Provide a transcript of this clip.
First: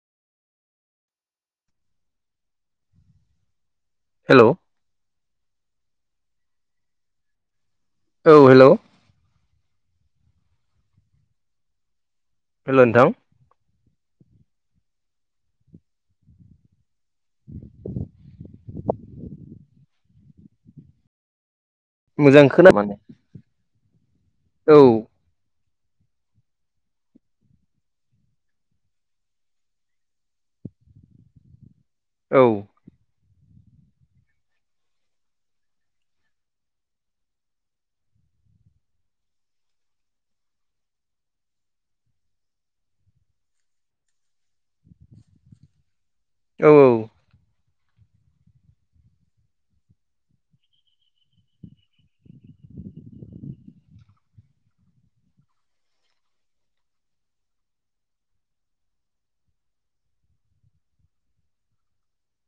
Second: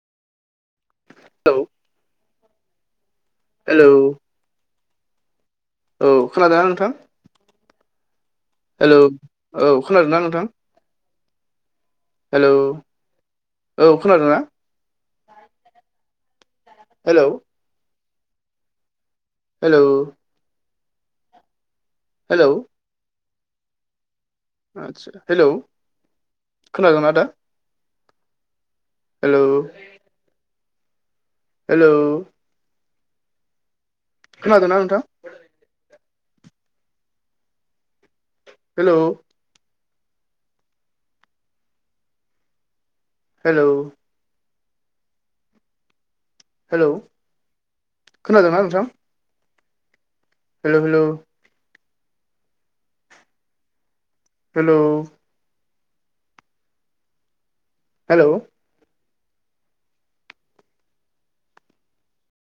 औे। Hello. Hello. औ खोनादोंना नोंथां? औ हेल'। औ। औ खोनादों ना नोंथां? हेल'। हेलौ नोंथां औ खोनादों ना? हेलौ। हेल'। मोजां हेलौ खोना माने। औ आदसा हेलौ खोनादोंना दा? हेलौ। हेल'। औ। खोनादोंना नोंथां? हेल'। हेल'। औ हेलौ खोनादोंना नोंथां? हेलौ हेलौ हेलौ हेल'